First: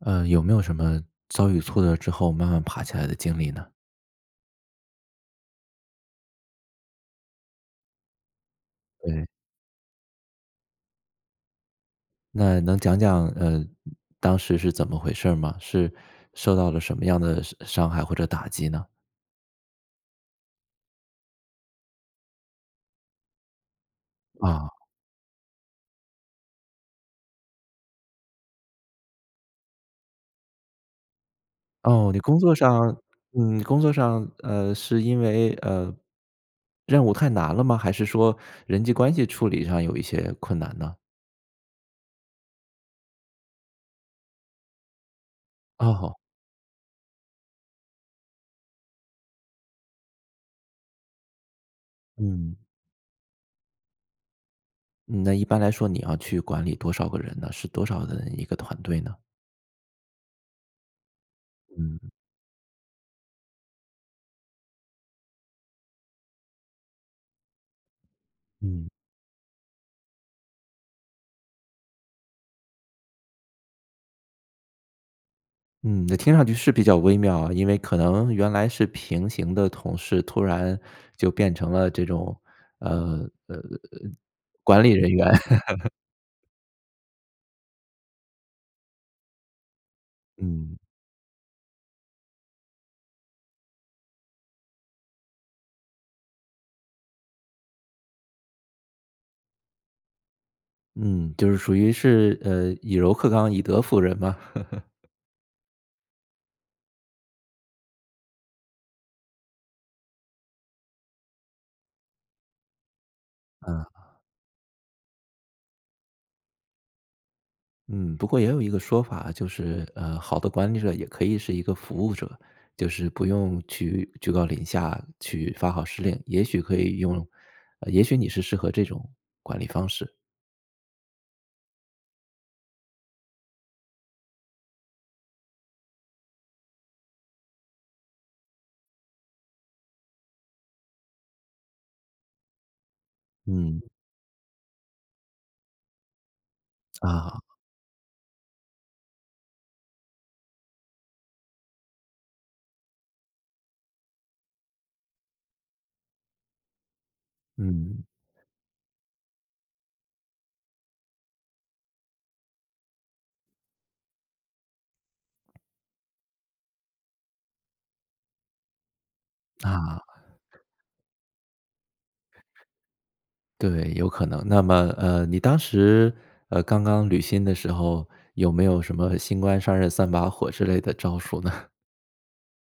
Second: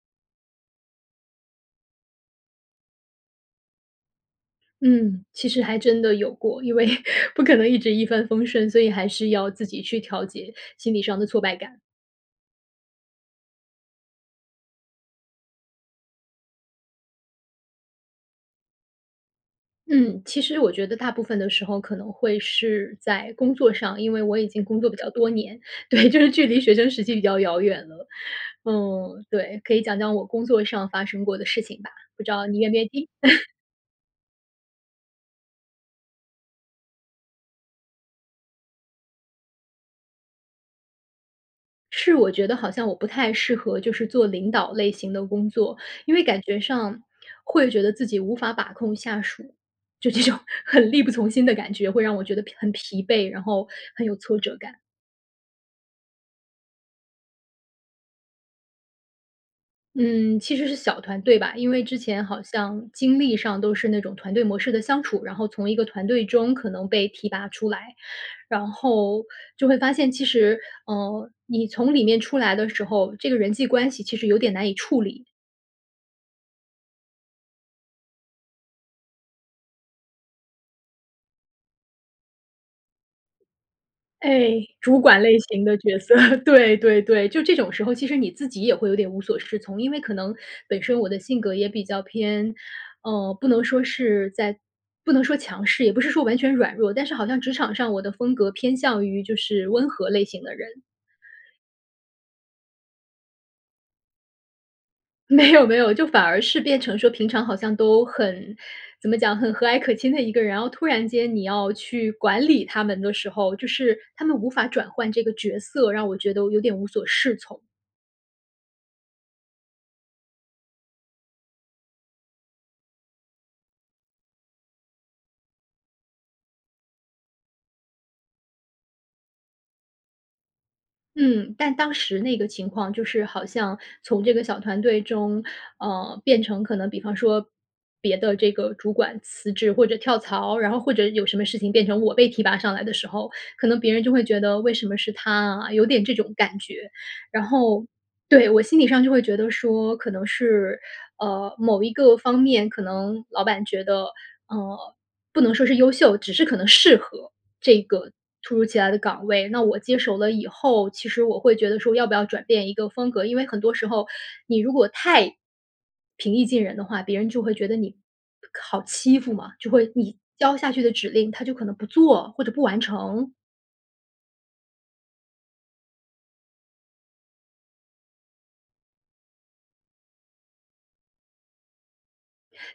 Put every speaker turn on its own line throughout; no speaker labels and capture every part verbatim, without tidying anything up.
呃，有没有什么，遭遇挫折之后慢慢爬起来的经历呢？
嗯，其实还真的有过。因为不可能一直一帆风顺，所以还
对。
是要自己去调节心理上的挫败感。
那能讲讲呃，当时是怎么回事儿吗？是受到了什么样的伤伤害或者打击呢？
嗯，其实我觉得大部分的时候可能会是在工作上，因为我已经
啊。
工作比较多年。对，就是距离学生时期比较遥远了。嗯，对。可以讲讲我工作上发生过的事情吧，
哦，你
不知
工
道
作
你愿不愿意
上
听？
嗯，你工作上，呃，是因为呃，任务太难了吗？还是说人际关系处理上有一些困难呢？
是我觉得好像我不太适合就是做领导类型的工作，因
哦。
为感觉上，会觉得自己无法把控下属。就这种很力不从心的感觉会让我觉得疲
嗯。
很疲惫，然后很有挫折感。
嗯，那一般来说你要去管理多少个人呢？是多少的人一个团队呢？
嗯，其实是小团队吧。因为之
嗯。
前好像经历上都是那种团队模式的相处，然后从一个团队中可能被提拔出来，然
嗯。
后，就会发现，其实，呃，你从里面出来的时候，这个人际关系其实有点难以处理。
嗯，那听上去是比较微妙啊。因为可能原来是平行的同事，突然就变成了这种，呃呃，
哎，
管理
主
人
管
员。
类型的 角色，对对对。就这种时候，其实你自己也会有点无所适从。因为可能
嗯。
本身我的性格也比较偏，呃，不能说是在不能说强势，也不是说完全软弱，但是好像职场上我的风格偏向于就是温和类型的人。
嗯，就是属于是，呃，以柔克刚、以德服人嘛。
没有没有，就反而是变成说平常好像都很，怎么讲很和蔼可亲的一个人，然后突然间你要去管理他们的时候，就
嗯。
是他们无法转换这个角色，让我觉得有点无所适从。
嗯，不过也有一个说法，就是，呃，好的管理者也可以是一个服务者。就是不用去居高临下，去发号施令，也许可以用啊，也许你是适合这种，管理方式。
嗯，但当时那个情况就是好像从这个小团队中，呃，变成可能比方说，别的这个主管辞职或者跳槽，然后或者有什么事情变成我被提拔上来的时候，可能
嗯。
别人就会觉得“为什么是她啊？”有点这种感觉。
啊。
然后对，我心里上就会觉得说，可能是，呃，某一个方面可能老板觉得，呃，不能说是优秀，只是可能适合，这
嗯。
个突如其来的岗位。那我接手了以后，其实我会觉得说要不要转变一个风格。因为很多时候你如果太，平易近人的话，别人就会觉得你，考欺负嘛。就会
啊。
你交下去的指令，他就可能不做或者不完成。
对，有可能。那么，呃，你当时，呃，刚刚履新的时候，有没有什么新官上任三把火之类的招数呢？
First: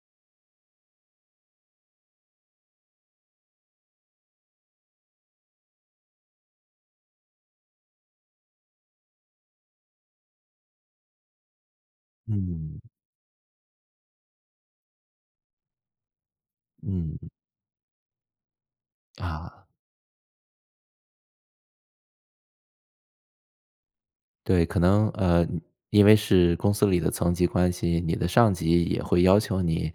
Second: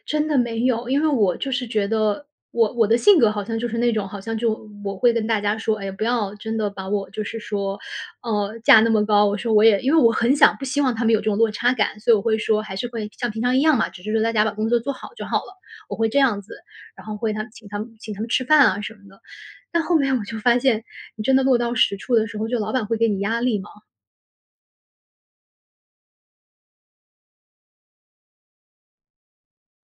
真的没有。因为我就是觉得我我的性格好像就是那种好像就我会跟大家说，哎呀，不要真的把我就是说，呃，架那么高，我说我也因为我很想不希望他们有这种落差感，所以我会说还
嗯。
是会像平常一样嘛，只是说大家把工作做好就好了。我会这样子，然后
嗯。
会他请他们请他们吃饭啊，什么的。
啊。
但后来我就发现，你真的落到实处的时候，就老板会给你压力嘛。
对，可能，呃，嗯，因为是公司里的层级关系，你的上级也会要求你，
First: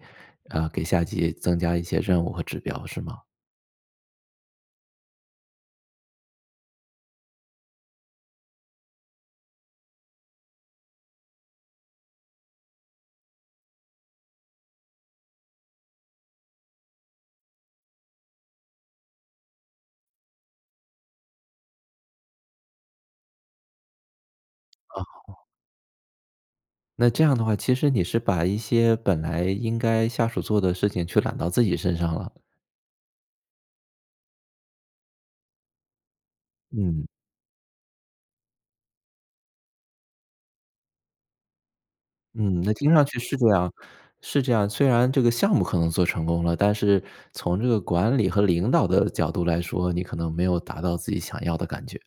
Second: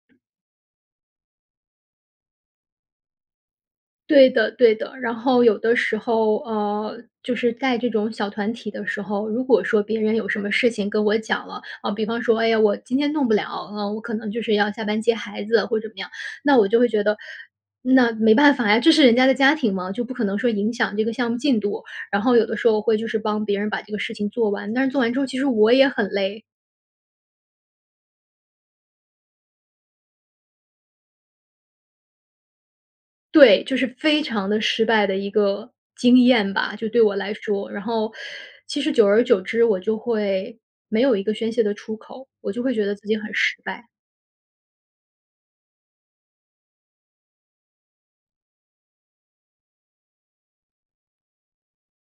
呃，给下级增加一些任务和指标是吗？
对的对的，然后有的时候，呃，就是在这种小团体的时候，如果说别人有什么事情跟我讲了，啊，比方说“哎呀，我今天弄不了。嗯，我可能就是要下班接孩子”或者怎么样，那我就会觉得，那没办法呀，这是人家的家庭嘛，就不可能说影响这个项目进度，然后有的时候会就是帮别人把这个事情做完，但是做
啊
完之后其
吼。
实我也很累。
那这样的话，其实你是把一些本来应该下属做的事情却揽到自己身上了。
对，就是非常地失败的一个经验吧，就对
嗯。
我来说。然后，其实久而久之我就会没有一个宣泄的出口，我就
嗯，那
会觉
听
得
上
自己
去
很
是这
失
样
败。
是这样，虽然这个项目可能做成功了，但是从这个管理和领导的角度来说，你可能没有达到自己想要的感觉。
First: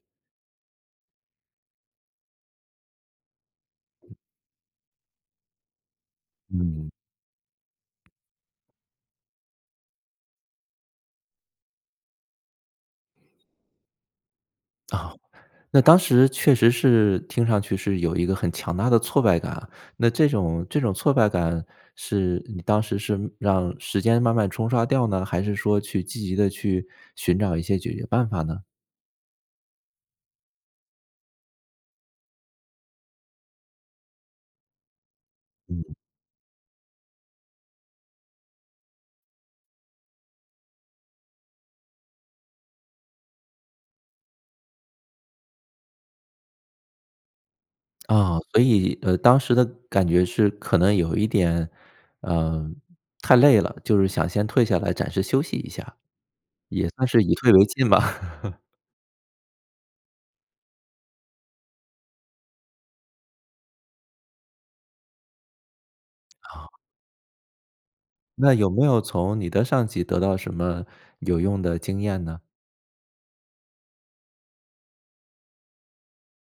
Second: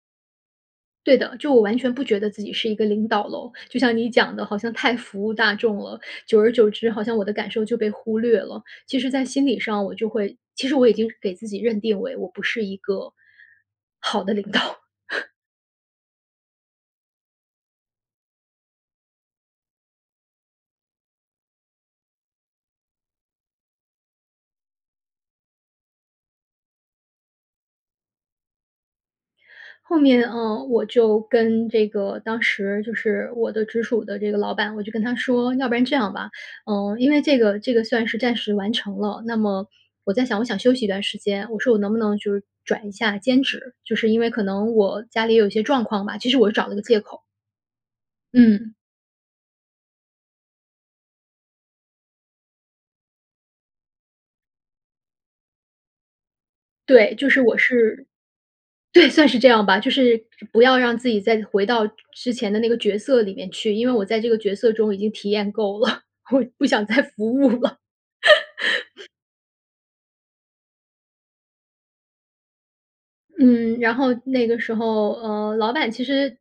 对的，就我完全不觉得自己是一个领导咯。就像你讲的好像太服务大众了，久而久之
嗯。
好像我的感受就被忽略了。其实在心理上我就会其实我已经给自己认定为我不是一个，好的领导。
哦，那当时确实是听上去是有一个很强大的挫败感啊。那这种这种挫败感是你当时是让时间慢慢冲刷掉呢，还是说去积极地去寻找一些解决办法呢？
后面，嗯，我就跟这个当时就是我的直属的这个老板，我就跟他说：“要不然这
嗯。
样吧，呃，因为这个这个算是暂时完成了，那么我在想，我想休息一段时间。”我说：“我能不能就是转一下兼职，就是因为可能我家里也有一些状况吧。”其实我是找了个借口。
啊，所
嗯。
以，呃，当时的感觉是可能有一点，呃，太累了，就是想先退下来暂时休息一下，也算
对，
是
就
以
是
退
我
为进吧。
是 对，算是这样吧。就是不要让自己再回到之前的那个角色里面去，因为我在这个角色中已经体验够了，我不想再服务了。
那有没有 从你的上级得到什么有用的经验呢？
嗯，然后那个时候，呃，老板其实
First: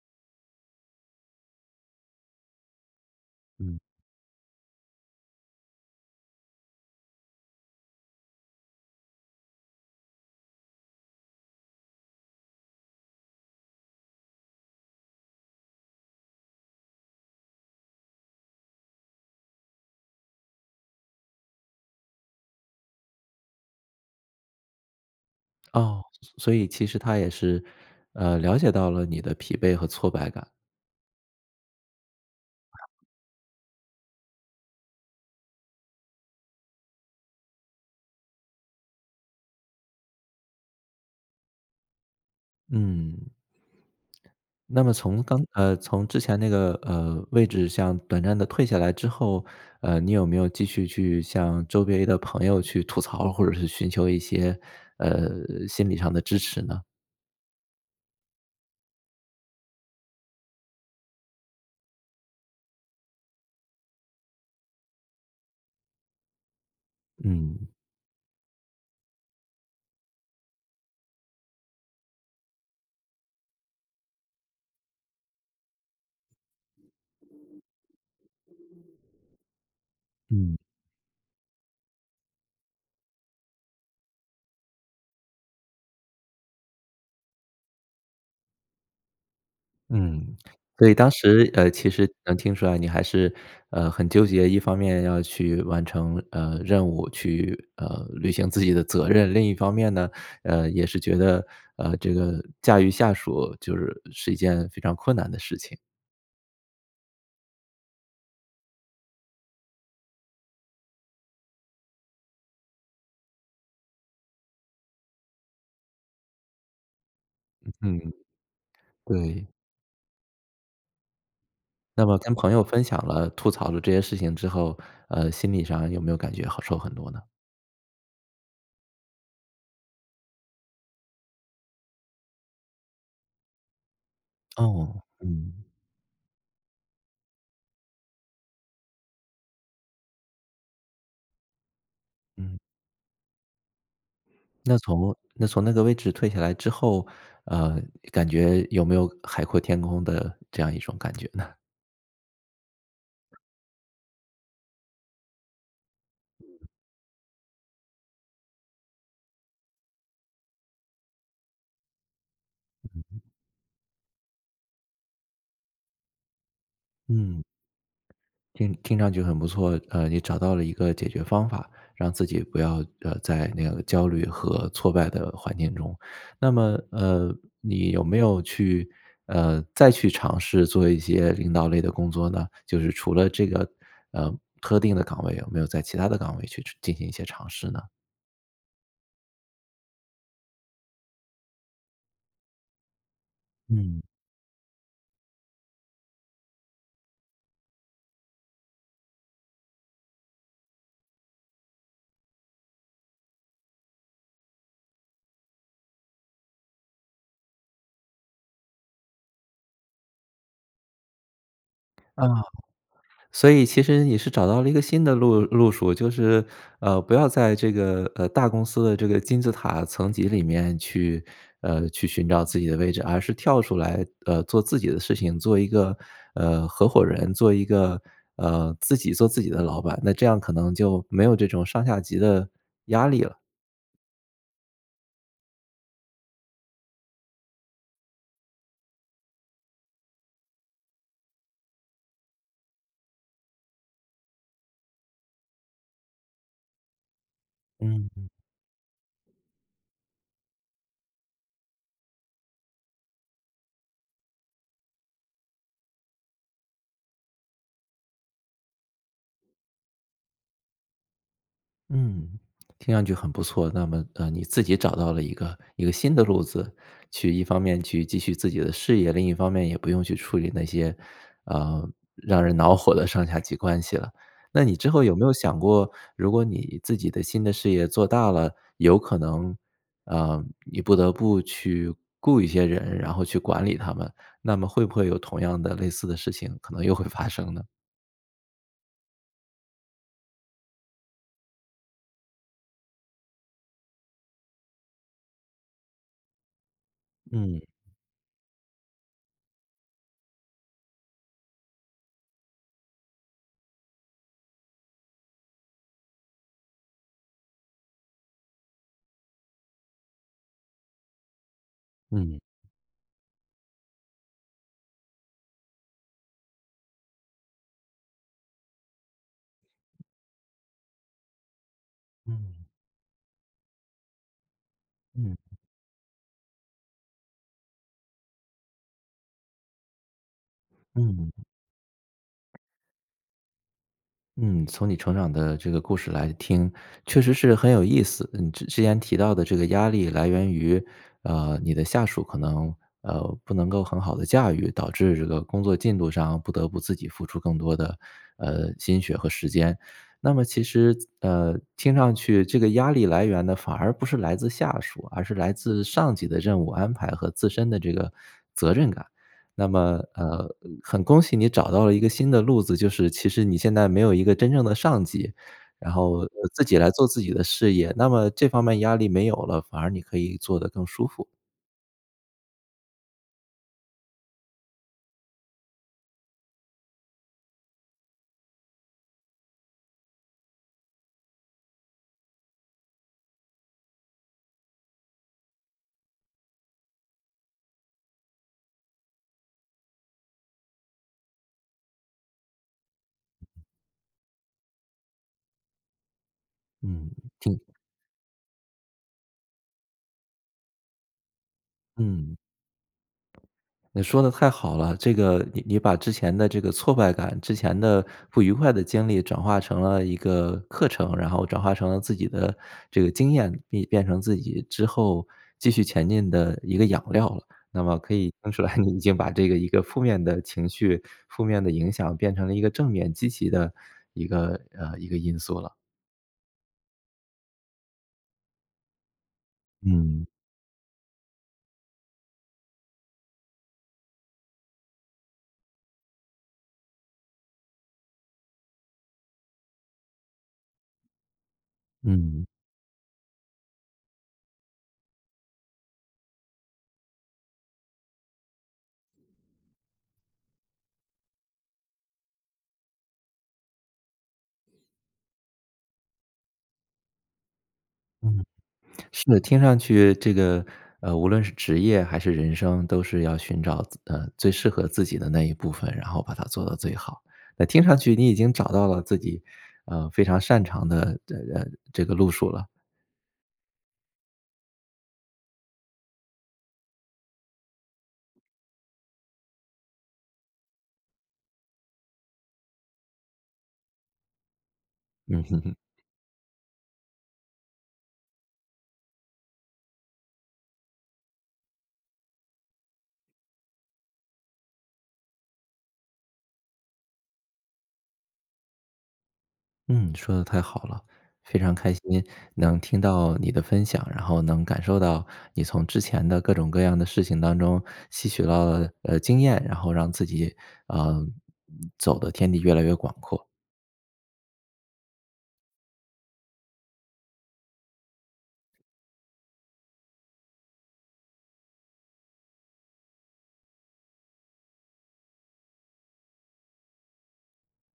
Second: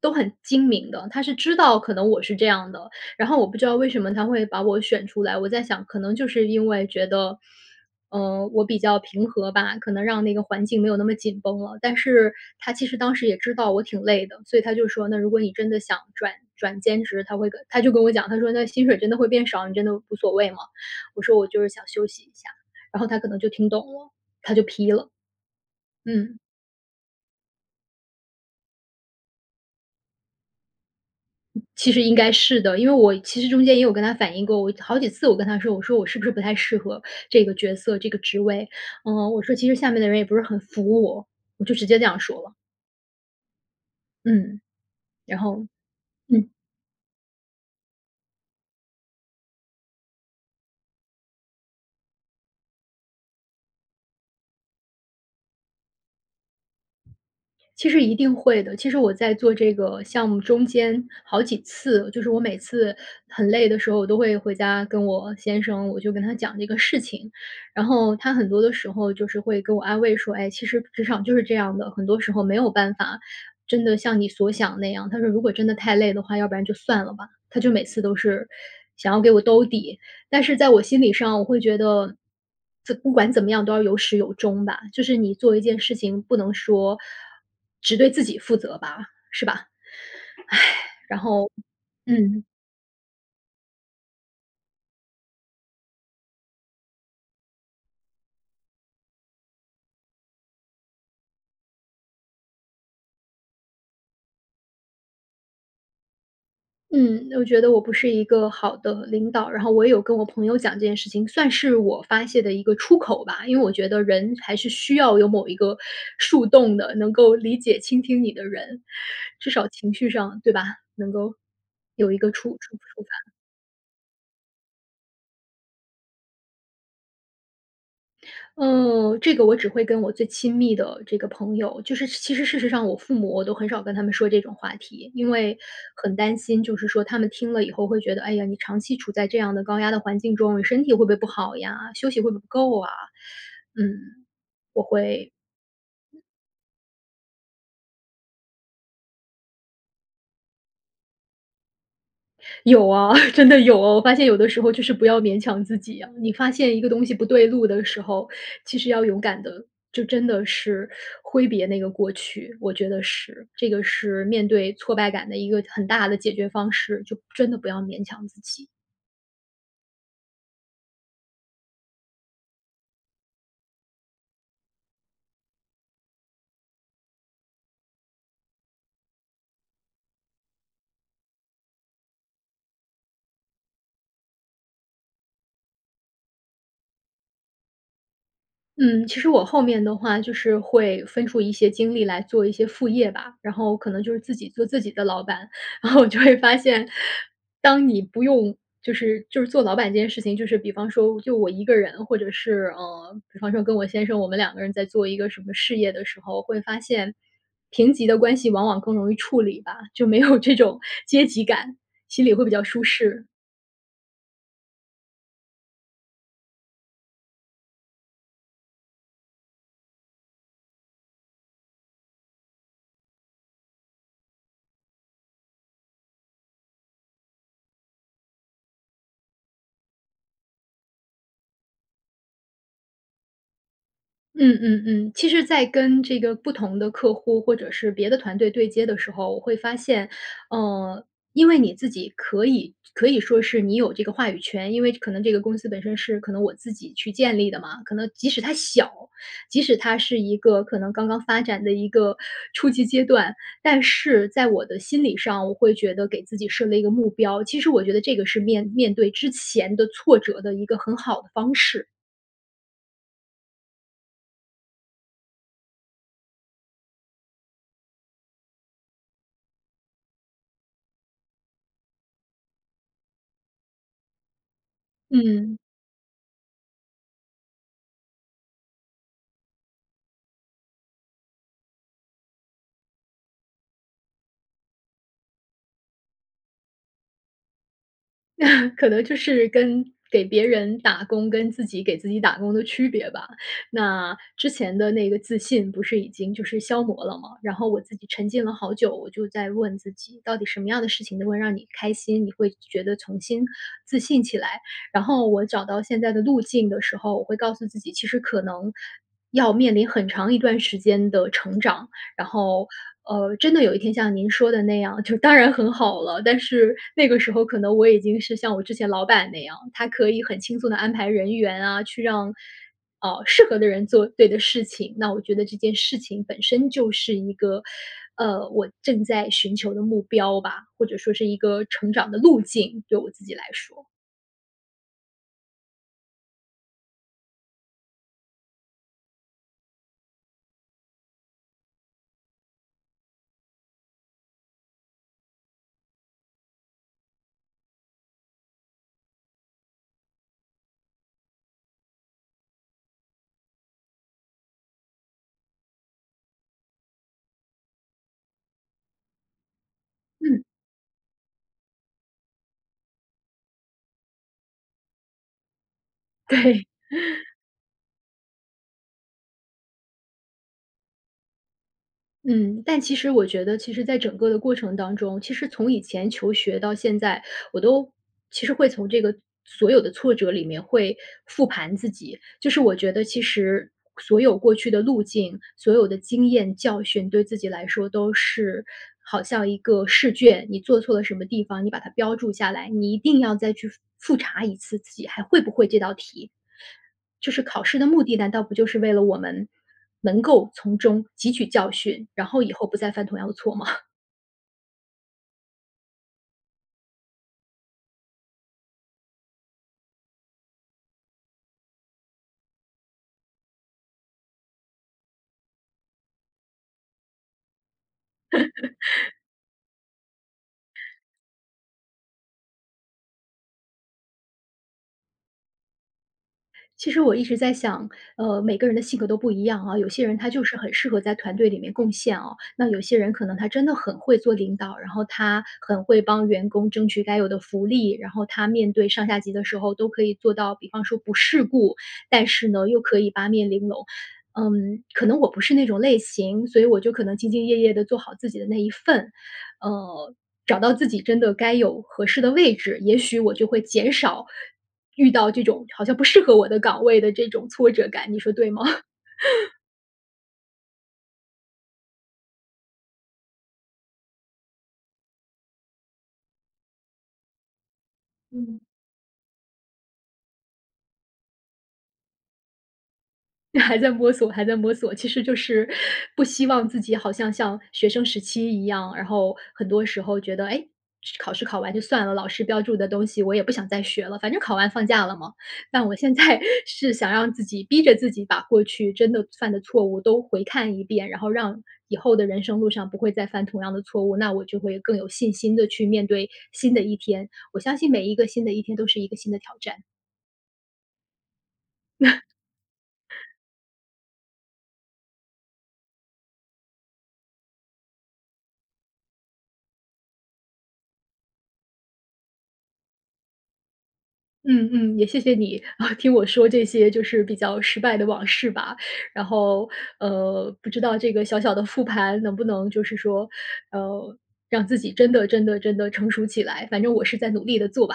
都很精明的，他是知道可能我是这样的。然后我不知道
嗯。
为什么他会把我选出来，我在想可能就是因为觉得，嗯，我比较平和吧，可能让那个环境没有那么紧绷了。但是他其实当时也知道我挺累的，所以他就说：“那如果你真的想转转兼职”他会跟他就跟我讲，他说：“那薪水真的会变少，你真的无所谓吗？”我说：“我就是想休息一下。”然后他可能就听懂了，他就批了。
哦，所
嗯。
所所以其实他也是，呃，了解到了你的疲惫和挫败感。
其实应该是的。因为我其实中间也有跟他反映过，我好几次我跟他说，我说：“我是不是不太适合这个角色、这个职位？”嗯，我说：“其实下面的人也不是很服我。”我就直接这样说了。
嗯。
嗯，
那么从刚
然后
呃，从之前那
嗯。
个，呃，位置向短暂地退下来之后，呃，你有没有继续去向周围的朋友去吐槽儿，或者是寻求一些，呃，心理上的支持呢？
其实一定会的。其实我在做这个项目中间好几次，就是我每次很累的时候，我都会回家跟我先生，我就跟他讲这个事情。
嗯。
然后他很多的时候就是会给我安慰说：“唉，其实职场就是这样的，很多时候没有办法真的像你所想的那样。“他说：”如果真的太累的话，要不然就算了吧。”他就每次都是想要给我兜底。但是
嗯。
在我心里上我会觉得，仄不管怎么样都要有始有终吧。就是你做一件事情不能说，只对自己负责吧，是吧？
嗯，所以 当
然
时
后
呃，其实能
嗯。
听出来你还是，呃，很纠结。一方面要去完成，呃，任务，去，呃，履行自己的责任。另一方面呢，呃，也是觉得，呃，这个驾驭下属就是是一件非常困难的事情。
嗯，我觉得我不是一个好的领导。然后我也有跟我朋友讲这件事情，算是我发泄的一个出口吧。因为我觉得人还是需要有某一个树洞的，能够理解倾
嗯，
听你的人。
对。
至少情绪上，对吧？能够，
那
有一
么
个
跟
触-
朋友
触
分享
触
了、
发。
吐槽了这些事情之后，呃，心理上有没有感觉好受很多呢？
嗯，这个我只会跟我最亲密的这个朋友就是其实事实上我父母，我都很少跟他们说这种话
哦，
题。因为
嗯。
很担心，就是说他们听了以后会觉得：“哎呀，你长期处在这样的高压的环境中，你身体会不会不好呀？休息会不会不
嗯。
够啊？”嗯，
那
我
从
会
那从那个位置退下来之后，呃，感觉有没有海阔天空的这样一种感觉呢？
有啊，真的有。我发现有的时候就是不要勉强自己啊。你发现一个东西不对路的时候，其实要勇敢地就真的是挥别那个过去，我觉得是。这个是面对挫败感的一个很大的解决方式，就
嗯。
真的不要勉强自己。
听听上去很不错。呃，你找到了一个解决方法，让自己不要呃，在那个焦虑和挫败的环境中。那么，呃，你有没有去，呃，再去尝试做一些领导类的工作呢？就是除了这个呃，特定的岗位，有没有在其它的岗位去去进行一些尝试呢？
嗯，其实我后面的话就是会分出一些精力来做一些副业吧，然后可能
嗯。
就是自己做自己的老板。然后我就会发现，当你不用就是就是做老板这件事情，就是比方说就我一个人或者是呃，比方说跟我先生，我们两个人在做一个什么事业的时候，会发现，平级的关系往往更容易处理吧。就没有这种阶级感，心
啊，
里会比较舒适。
所以其实你是找到了一个新的路路数。就是，呃，不要在这个呃，大公司的这个金字塔层级里面去呃，去寻找自己的位置，而是跳出来呃，做自己的事情，做一个，呃，合伙人，做一个呃，自己做自己的老板。那这样可能就没有这种上下级的压力了。
嗯嗯嗯。其实在跟这个不同的客户或者是别的团队对接的时候，我会发现，呃，因为你自己可以就可以说是你有这个话语权。因为可能这个公司本身是可能我自己去建立的嘛，可
嗯
能
嗯。
即使它小，即使它是一个可能刚刚发展的一个初期阶段。但是在我的心理上，我会觉得给自己设了一个目标，其实我觉得这个是面面对之前的挫折的一个很好的方式。
嗯，听上去很不错。那么，呃，你自己找到了一个一个新的路子，去一方面去继续自己的事业，另一方面也不用去处理那些，呃，让人恼火的上下级关系了。那你之后有没有
嗯。
想过，如果你自己的新的事业做大了，有可能，啊，你不得不去雇一些人，然后去管理他们。那么会不会有同样的、类似的事情可能又会发生呢？
可能就是跟给别人打工，跟自己给自己打工的区别吧。那之前的那个自信不是已经就是消磨了嘛，然
嗯。
后我自己沉浸了好久。我就在问自己到底什么样的事情能够让你开心，你会觉得重新自信起来。然后我找到现在的路径的时候，我会告诉自己其实可能要面临很长一段时间的成长。然
嗯。
后，呃，真的有一天像您说的那样，就当然很好了，但是那个时候可能我已经是像我之前老板那样，他可以很轻松地安排人员啊，去让，
嗯。
呃，适合的人做对的事情。那我觉
嗯。
得这件事情本身就是一个，呃，我正在寻求的目标吧，或者说是
嗯。
一个成长的路径，对我自己来说。
嗯。从你成长的这个故事来听，确实是很有意思。嗯，之前提到的这个压力来源于，呃，你的下属可能，呃，不能够很好地驾驭，导致这个工作进度上不得不自己付出更多的，呃，心血和时间。那么其实，呃，听上去这个压力来源呢反而不是来自下属，而是来自上级的任务安排和自身的这个责任感。那么，
嗯。
呃，很恭喜你找到了一个新的路子，就是其实你现在没有一个真正的上级，然后，
对。
呃，自 己来做自己的事业。那么这方面压力没有了，反而你可以做得更舒服。
嗯，但其实我觉得其实在整个的过程当中，其实从以前求学到现在，我都其实会从这个所有的挫折里面会复盘自己。就是我觉得其实，所有过去的路径，所有的经验、教训，对自己来说都是好像一个试卷。你做错了什么地方，你把它标注下来，你一定要再去复复查一次自己还会不会这道题。
嗯，
就是
听
考试的目的，难道不就是为了我们，能够从中汲取教训，然
嗯。
后以后不再犯同样的错吗？
你说得太好了。这个你你把之前的这个挫败感，之前的不愉快的经历转化成了一个课程，然后转化成了自己的这个经验，变变成自己之后继续前进的一个养料了。那么可以听出来你已经 把这个一个负面的情绪、负面的影响变成了一个正面积极的一个呃，一个因素了。
其实我一直在想，呃，每个人的性格都不一样啊。有些人
嗯。
他就是很适合在团队里面贡献哦，那有些人可能他真的很会做领导，然后他很会帮员工争取该有的福利。然后他面对上下级的时候都可以做到，比方说不世故，但
嗯。
是呢又可以八面玲珑。嗯，可能我不是那种类型，所以我就可能兢兢业业地做好自己的那一份。呃，找到自己真的该有合适的位置，也许我就会减少，遇到这种好像不适合我的岗位的这种挫折感，你说
嗯。
对吗？
是，听上去这个呃，无论是职业还是人生，都是要寻找自呃，最适合自己的那一部分，然后把它做到最好。那听上去你已经
嗯。
找到了自己，呃，非常擅长的这呃，这个路数了。
还在摸索还在摸索，其实就是，不希望自己好像像学生时期一样，然后很多时候觉得：“诶，考试考完就算了，老师标注的东西我也不想再学了，反正考完放假了嘛！”
嗯。
但我现在，是想让自己逼着自己把过去真的犯的错误都回看一遍，然后让以后的人生路上不会再犯同样的错误，那我就会更有信心地去面对新的一天。我相信每一个新的一天都是一个新的挑战。
嗯，说得太好了。非常开心 能听到你的分享，然后能感受到你从之前的各种各样的事情当中，吸取唠了，呃，经验，然后让自己，呃，走得天地越来越广阔。
嗯嗯，也谢谢你，听我说这些就是比较失败的往事吧。然后，呃，不知道这个小小的复盘能不能就是说，呃，让自己真的真的真的成熟起来，反正我是在努力地做吧。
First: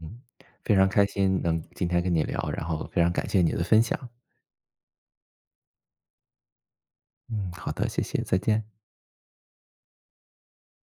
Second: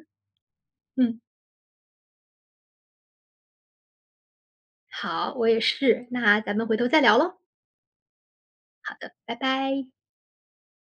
嗯，非 常开
嗯。
心能今天跟你聊，然后非常感谢你的分享。
好，我也是，那咱们回头再聊咯。
嗯，好的，谢谢，再见。
好的，拜拜。